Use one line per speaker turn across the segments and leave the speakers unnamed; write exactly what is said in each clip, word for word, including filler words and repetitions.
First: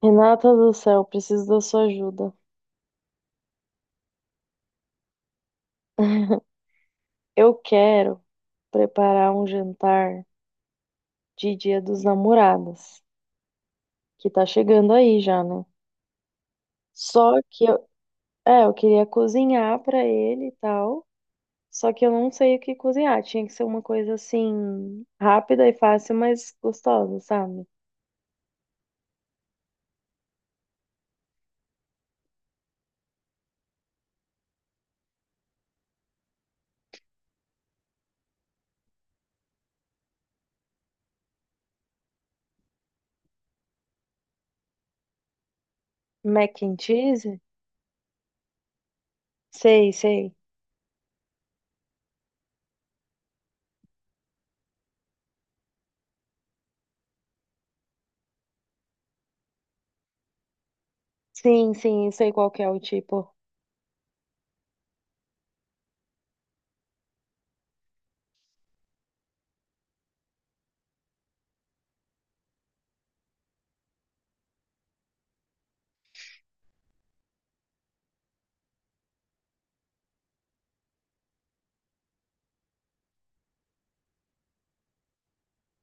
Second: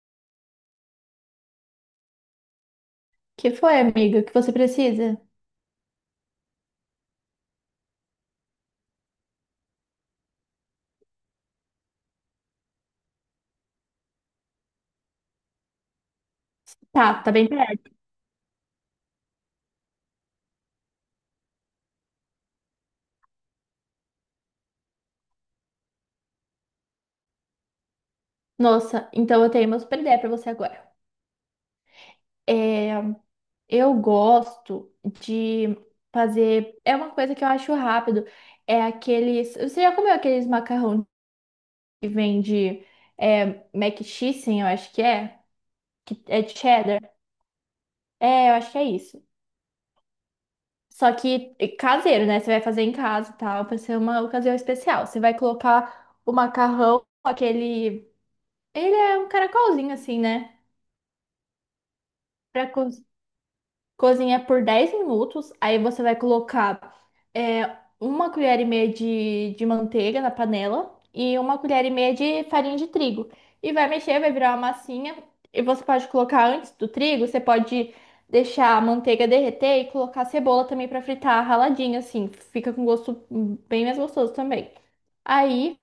Renata do céu, preciso da sua ajuda.
Que foi, amiga? O que você precisa?
Eu quero preparar um jantar de Dia dos Namorados, que tá chegando aí já, né?
Tá, tá
Só
bem
que eu,
perto.
é, eu queria cozinhar pra ele e tal, só que eu não sei o que cozinhar. Tinha que ser uma coisa assim rápida e fácil, mas gostosa, sabe?
Nossa, então eu tenho uma super ideia pra você agora. É, eu gosto de fazer. É uma coisa que eu acho rápido. É aqueles. Você já comeu aqueles macarrão que vende é, mac cheese, eu acho que é? Que é de
Mac and
cheddar?
cheese?
É, eu acho que é isso.
Sei, sei.
Só que é caseiro, né? Você vai fazer em casa e tal, pra ser uma ocasião especial. Você vai colocar o macarrão, aquele. Ele é um caracolzinho assim, né?
Sim, sim, eu sei qual que é
Para
o
co
tipo.
cozinhar por dez minutos. Aí você vai colocar é, uma colher e meia de, de manteiga na panela e uma colher e meia de farinha de trigo. E vai mexer, vai virar uma massinha. E você pode colocar antes do trigo, você pode deixar a manteiga derreter e colocar a cebola também para fritar raladinha, assim. Fica com gosto hum, bem mais gostoso também. Aí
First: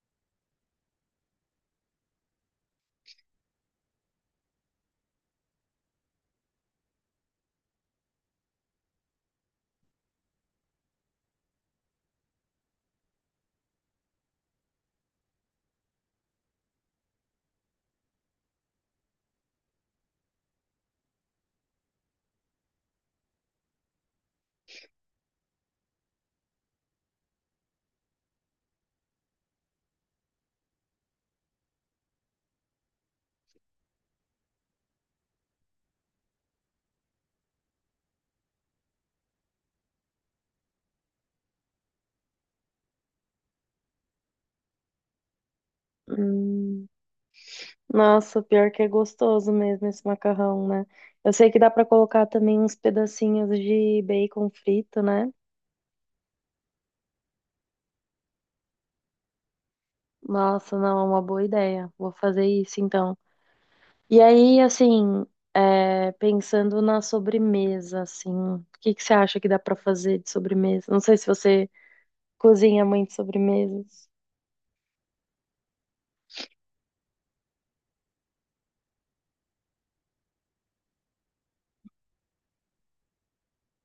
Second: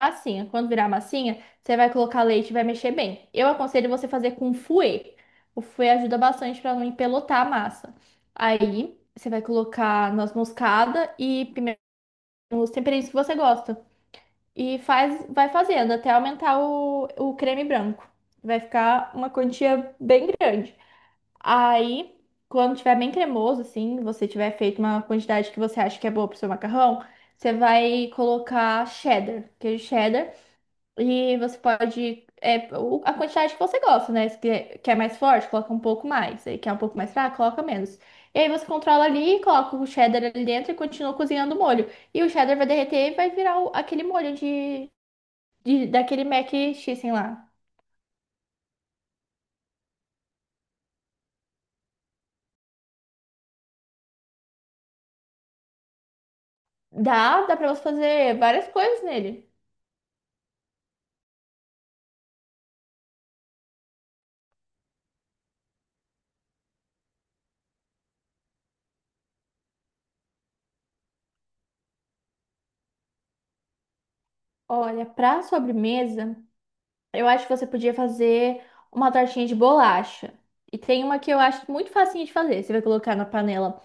massinha. Quando virar massinha, você vai colocar leite e vai mexer bem. Eu aconselho você fazer com fouet. O fouet ajuda bastante para não empelotar a massa. Aí, você vai colocar noz moscada e pimenta, os temperinhos que você gosta. E faz, vai fazendo até aumentar o, o creme branco. Vai ficar uma quantia bem grande. Aí, quando tiver bem cremoso, assim, você tiver feito uma quantidade que você acha que é boa pro seu macarrão, você vai colocar cheddar, queijo cheddar. E você pode. É, o- a quantidade que você gosta, né? Se quer, quer mais forte, coloca um pouco mais. Aí quer um pouco mais fraco, coloca menos. E aí você controla ali, coloca o cheddar ali dentro e continua cozinhando o molho. E o cheddar vai derreter e vai virar o- aquele molho de, de- daquele mac
Hum.
cheese lá.
Nossa, pior que é gostoso mesmo esse macarrão, né? Eu sei que dá pra colocar também uns pedacinhos de bacon frito, né?
Dá, dá pra você fazer várias coisas nele.
Nossa, não, é uma boa ideia. Vou fazer isso então. E aí, assim, é, pensando na sobremesa, assim, o que que você acha que dá pra fazer de sobremesa? Não sei se você cozinha muito sobremesas.
Olha, pra sobremesa, eu acho que você podia fazer uma tortinha de bolacha. E tem uma que eu acho muito facinho de fazer. Você vai colocar na panela.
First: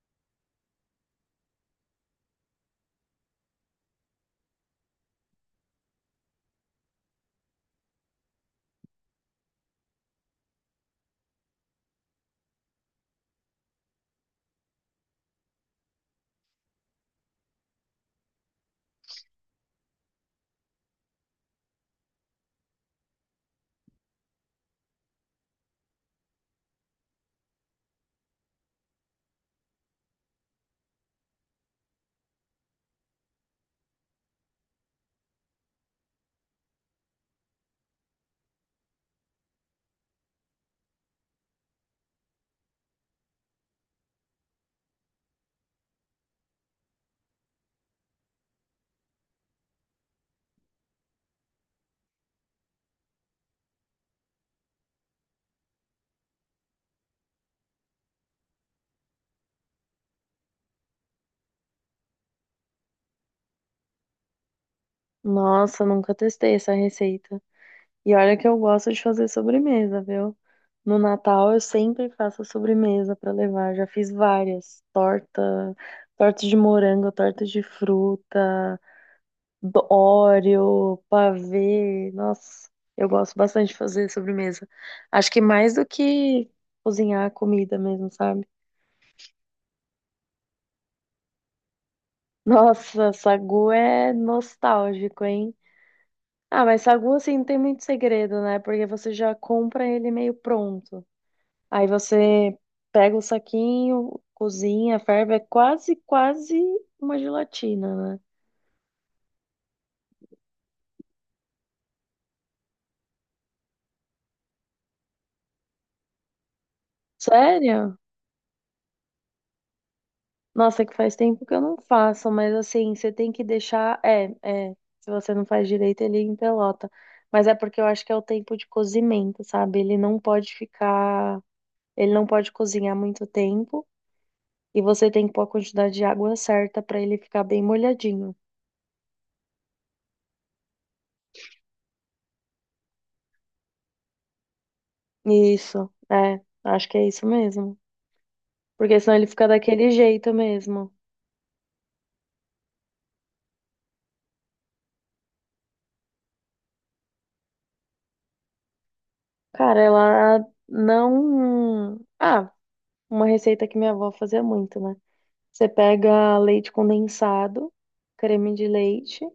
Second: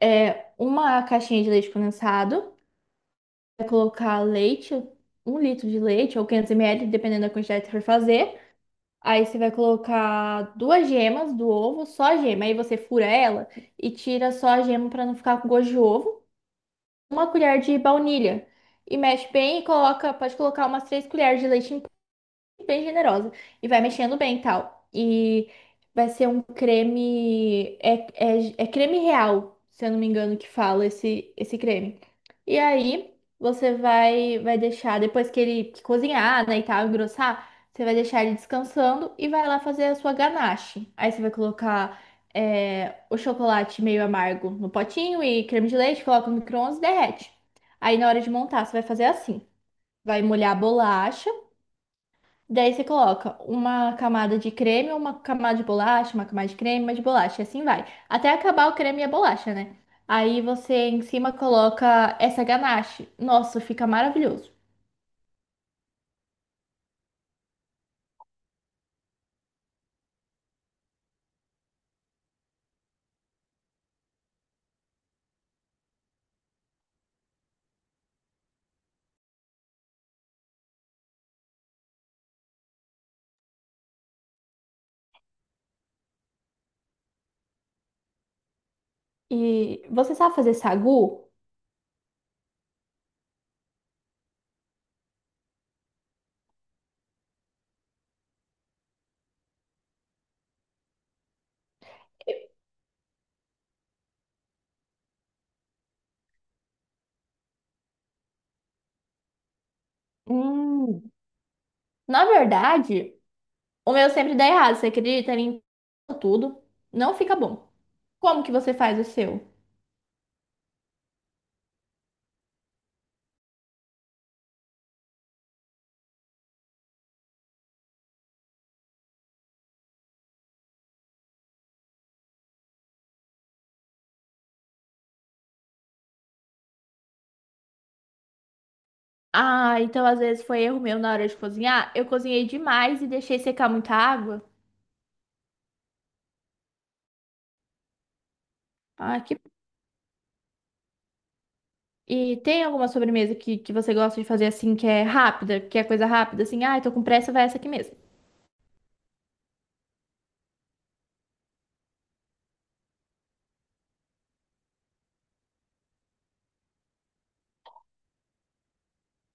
É uma caixinha de leite condensado, vai colocar leite, um litro de leite ou quinhentos mililitros, dependendo da quantidade que você for fazer. Aí você vai colocar duas gemas do ovo, só a gema. Aí você fura ela e tira só a gema para não ficar com gosto de ovo. Uma colher de baunilha. E mexe bem e coloca, pode colocar umas três colheres de leite em bem generosa. E vai mexendo bem e tal. E vai ser um creme. É, é, é creme real, se eu não me engano, que fala esse, esse, creme. E aí, você vai, vai deixar, depois que ele que cozinhar, né, e tal, engrossar, você vai deixar ele descansando e vai lá fazer a sua ganache. Aí você vai colocar é, o chocolate meio amargo no potinho e creme de leite, coloca no micro-ondas e derrete. Aí na hora de montar, você vai fazer assim: vai molhar a bolacha. Daí você coloca uma camada de creme, uma camada de bolacha, uma camada de creme, uma de bolacha, e assim vai. Até acabar o creme e a bolacha, né? Aí você em cima coloca essa ganache. Nossa, fica maravilhoso.
Nossa, nunca testei essa receita. E olha que eu gosto de fazer sobremesa, viu? No Natal eu sempre faço sobremesa para levar. Já fiz várias, torta, torta de morango, torta de fruta, do- Oreo, pavê. Nossa, eu gosto bastante de fazer sobremesa. Acho que mais do que cozinhar a comida mesmo, sabe?
E você sabe fazer sagu?
Nossa, sagu é nostálgico, hein? Ah, mas sagu assim não tem muito segredo, né? Porque você já compra ele meio pronto. Aí você pega o saquinho, cozinha, ferve, é quase, quase uma gelatina, né?
Hum. Na verdade, o meu sempre dá errado, você acredita? Ele empana tudo, não fica bom.
Sério?
Como que você faz o seu?
Nossa, é que faz tempo que eu não faço, mas assim, você tem que deixar. É, é. Se você não faz direito, ele empelota. Mas é porque eu acho que é o tempo de cozimento, sabe? Ele não pode ficar. Ele não pode cozinhar muito tempo. E você tem que pôr a quantidade de água certa pra ele ficar bem molhadinho.
Ah, então às vezes foi erro meu na hora de cozinhar. Eu cozinhei demais e deixei secar muita água.
Isso, é. Acho que é isso mesmo. Porque senão
Ah,
ele
que
fica daquele jeito mesmo.
E tem alguma sobremesa que, que você gosta de fazer assim, que é rápida, que é coisa rápida, assim, ai, tô com pressa, vai essa aqui mesmo.
Cara, ela não. Ah, uma receita que minha avó fazia muito, né? Você pega leite condensado, creme de leite,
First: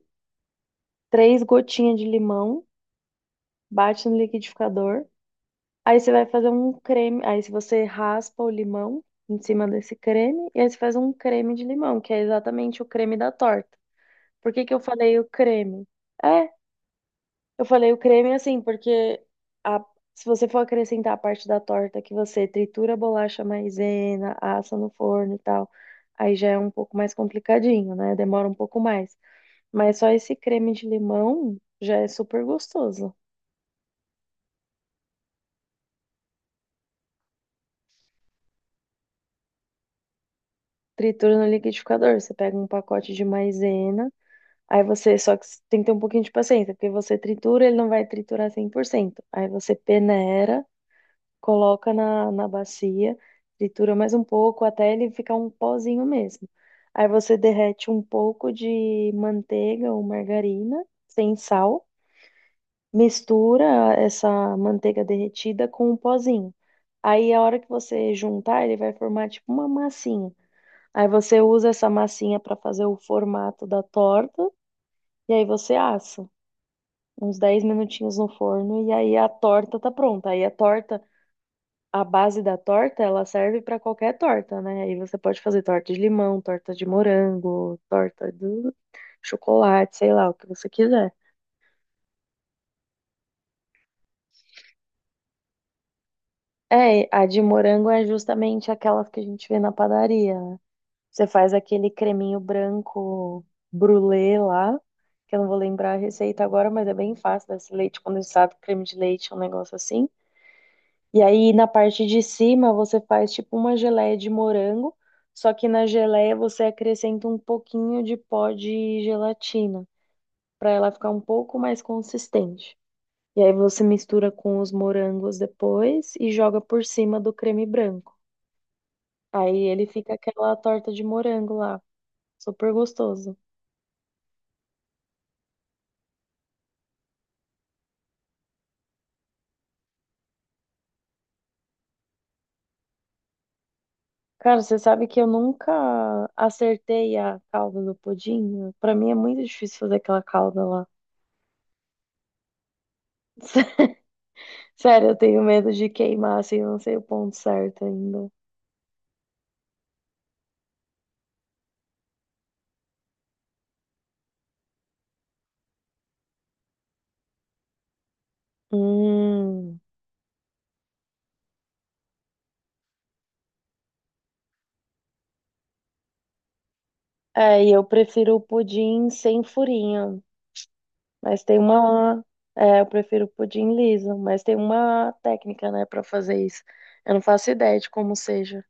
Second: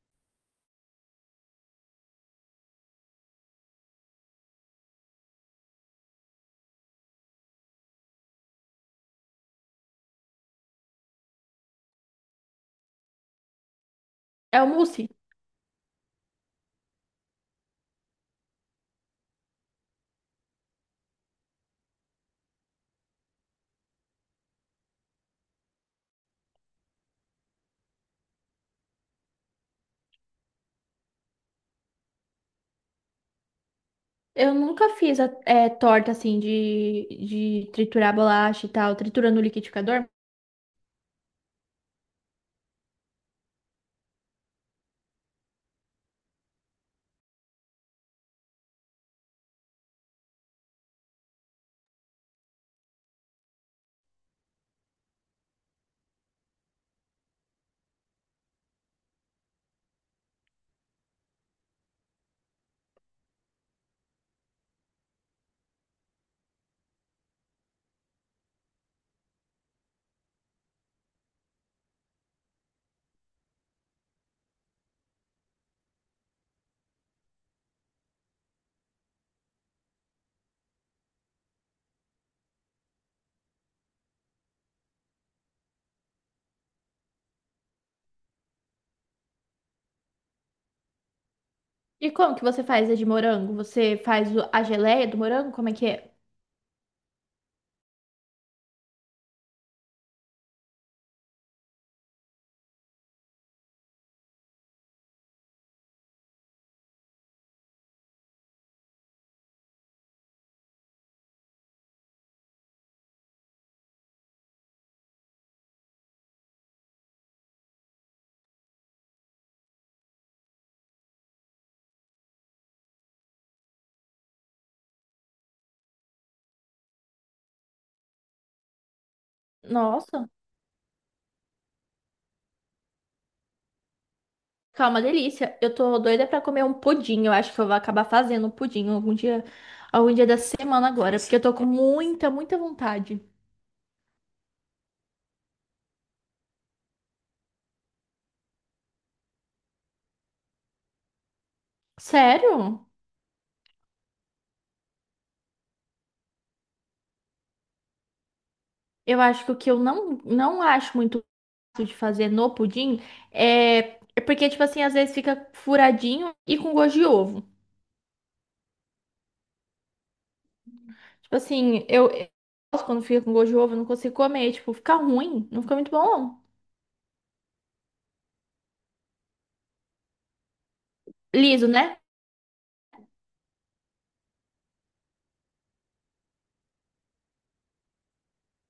três gotinhas de limão, bate no liquidificador. Aí você vai fazer um creme. Aí se você raspa o limão em cima desse creme, e aí você faz um creme de limão, que é exatamente o creme da torta. Por
É
que
o
que eu
mousse.
falei o creme? É. Eu falei o creme é assim, porque a- se você for acrescentar a parte da torta que você tritura a bolacha maisena, assa no forno e tal, aí já é um pouco mais complicadinho, né? Demora um pouco mais. Mas só esse creme de limão já é super gostoso.
Eu nunca fiz a, é, torta assim de, de triturar bolacha e tal, tritura no liquidificador.
Tritura no liquidificador, você pega um pacote de maisena, aí você só que tem que ter um pouquinho de paciência, porque você tritura, ele não vai triturar cem por cento. Aí você peneira, coloca na, na bacia, tritura mais um pouco até ele ficar um pozinho mesmo. Aí você derrete um pouco de manteiga ou margarina sem sal, mistura essa manteiga derretida com o pozinho. Aí a hora que você juntar, ele vai formar tipo uma massinha. Aí você usa essa massinha para fazer o formato da torta e aí você assa uns dez minutinhos no forno e aí a torta tá pronta. Aí a torta, a base da torta, ela serve para qualquer torta, né? Aí você pode fazer torta de limão, torta de morango, torta de chocolate, sei lá, o que você quiser.
E como que você faz a de morango? Você faz o- a geleia do morango? Como é que é?
É, a de morango é justamente aquela que a gente vê na padaria, né? Você faz aquele creminho branco brulê lá, que eu não vou lembrar a receita agora, mas é bem fácil, desse leite condensado, creme de leite, um negócio assim. E aí na parte de cima você faz tipo uma geleia de morango, só que na geleia você acrescenta um pouquinho de pó de gelatina, para ela ficar um pouco mais consistente. E aí você mistura com os morangos depois e joga por cima do creme branco. Aí ele fica
Nossa,
aquela torta de morango lá, super gostoso.
calma, delícia. Eu tô doida pra comer um pudim. Eu acho que eu vou acabar fazendo um pudim algum dia, algum dia da semana agora, porque eu tô com muita, muita vontade.
Cara, você sabe que eu nunca acertei a calda do pudim? Para mim é muito difícil fazer aquela calda lá.
Sério?
Sério, eu tenho medo de queimar, assim, eu não sei o ponto certo ainda.
Eu acho que o que eu não, não acho muito fácil de fazer no pudim é, é porque, tipo assim, às vezes fica furadinho e com gosto de ovo.
Hum.
Tipo assim, eu, eu gosto quando fica com gosto de ovo, eu não consigo comer. Tipo, fica ruim, não fica muito bom, não.
É, e eu prefiro o pudim sem furinho, mas tem
Liso, né?
uma. É, eu prefiro o pudim liso, mas tem uma técnica, né, pra fazer isso. Eu não faço ideia de como seja.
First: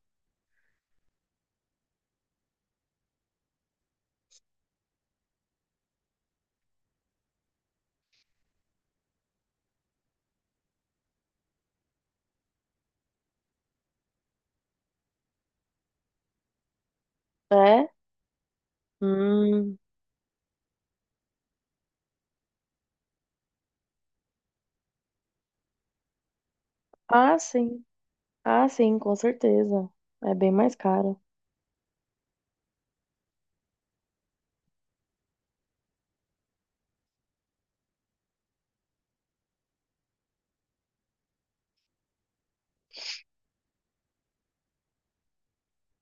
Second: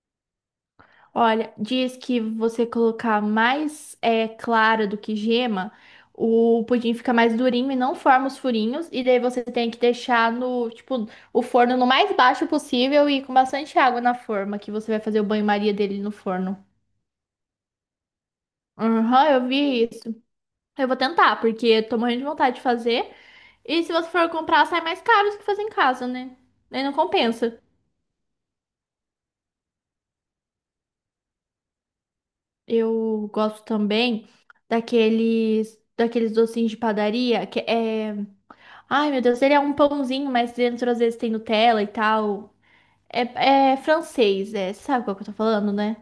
Olha, diz que você colocar mais é, clara do que gema, o pudim fica mais durinho e não forma os furinhos. E daí você tem que deixar no, tipo, o forno no mais baixo possível e com bastante água na forma, que você vai fazer o banho-maria dele no forno.
É?
Aham, eu
Hum.
vi isso. Eu vou tentar, porque eu tô morrendo de vontade de fazer. E se você for comprar, sai mais caro do que fazer em casa, né? Aí não
Ah,
compensa.
sim. Ah, sim, com certeza. É bem mais caro.
Eu gosto também daqueles, daqueles docinhos de padaria que é. Ai, meu Deus, ele é um pãozinho, mas dentro às vezes tem Nutella e tal. É, é francês, é. Sabe qual que eu tô falando, né?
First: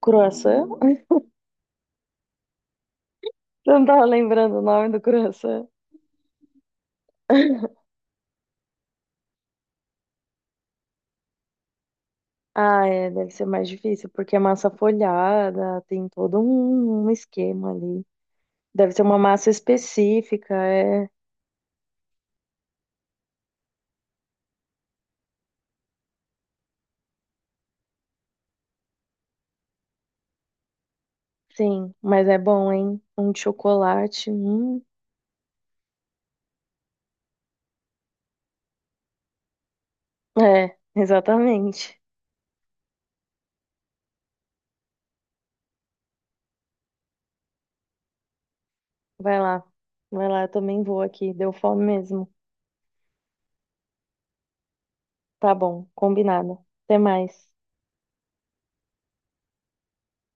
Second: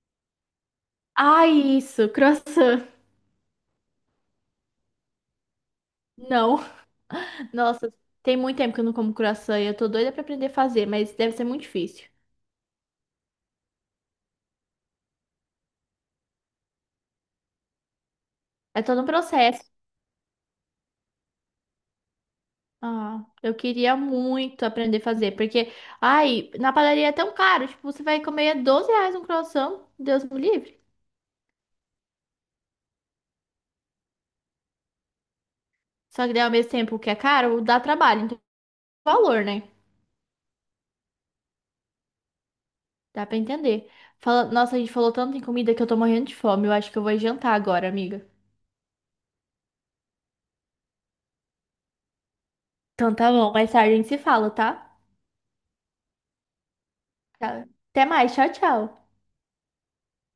Croissant?
Ai, isso, croissant.
Você não tava lembrando o nome do croissant?
Não. Nossa, tem muito tempo que eu não como croissant e eu tô doida pra aprender a fazer, mas deve ser muito difícil.
Ah, é, deve ser mais difícil, porque é massa folhada, tem todo um, um esquema ali.
É
Deve ser
todo um
uma massa
processo.
específica, é.
Ah, eu queria muito aprender a fazer, porque, ai, na padaria é tão caro. Tipo, você vai comer doze reais um croissant, Deus me livre.
Sim, mas é bom, hein? Um de chocolate. Hum.
Só que daí, ao mesmo tempo que é caro, dá trabalho, então valor, né?
É, exatamente.
Dá pra entender. Fala... Nossa, a gente falou tanto em comida que eu tô morrendo de fome. Eu acho que eu vou jantar agora, amiga.
Vai lá. Vai lá, eu também vou aqui. Deu fome mesmo.
Então tá bom, mais tarde a gente se fala, tá?
Tá bom, combinado. Até mais.
Tá. Até mais, tchau, tchau.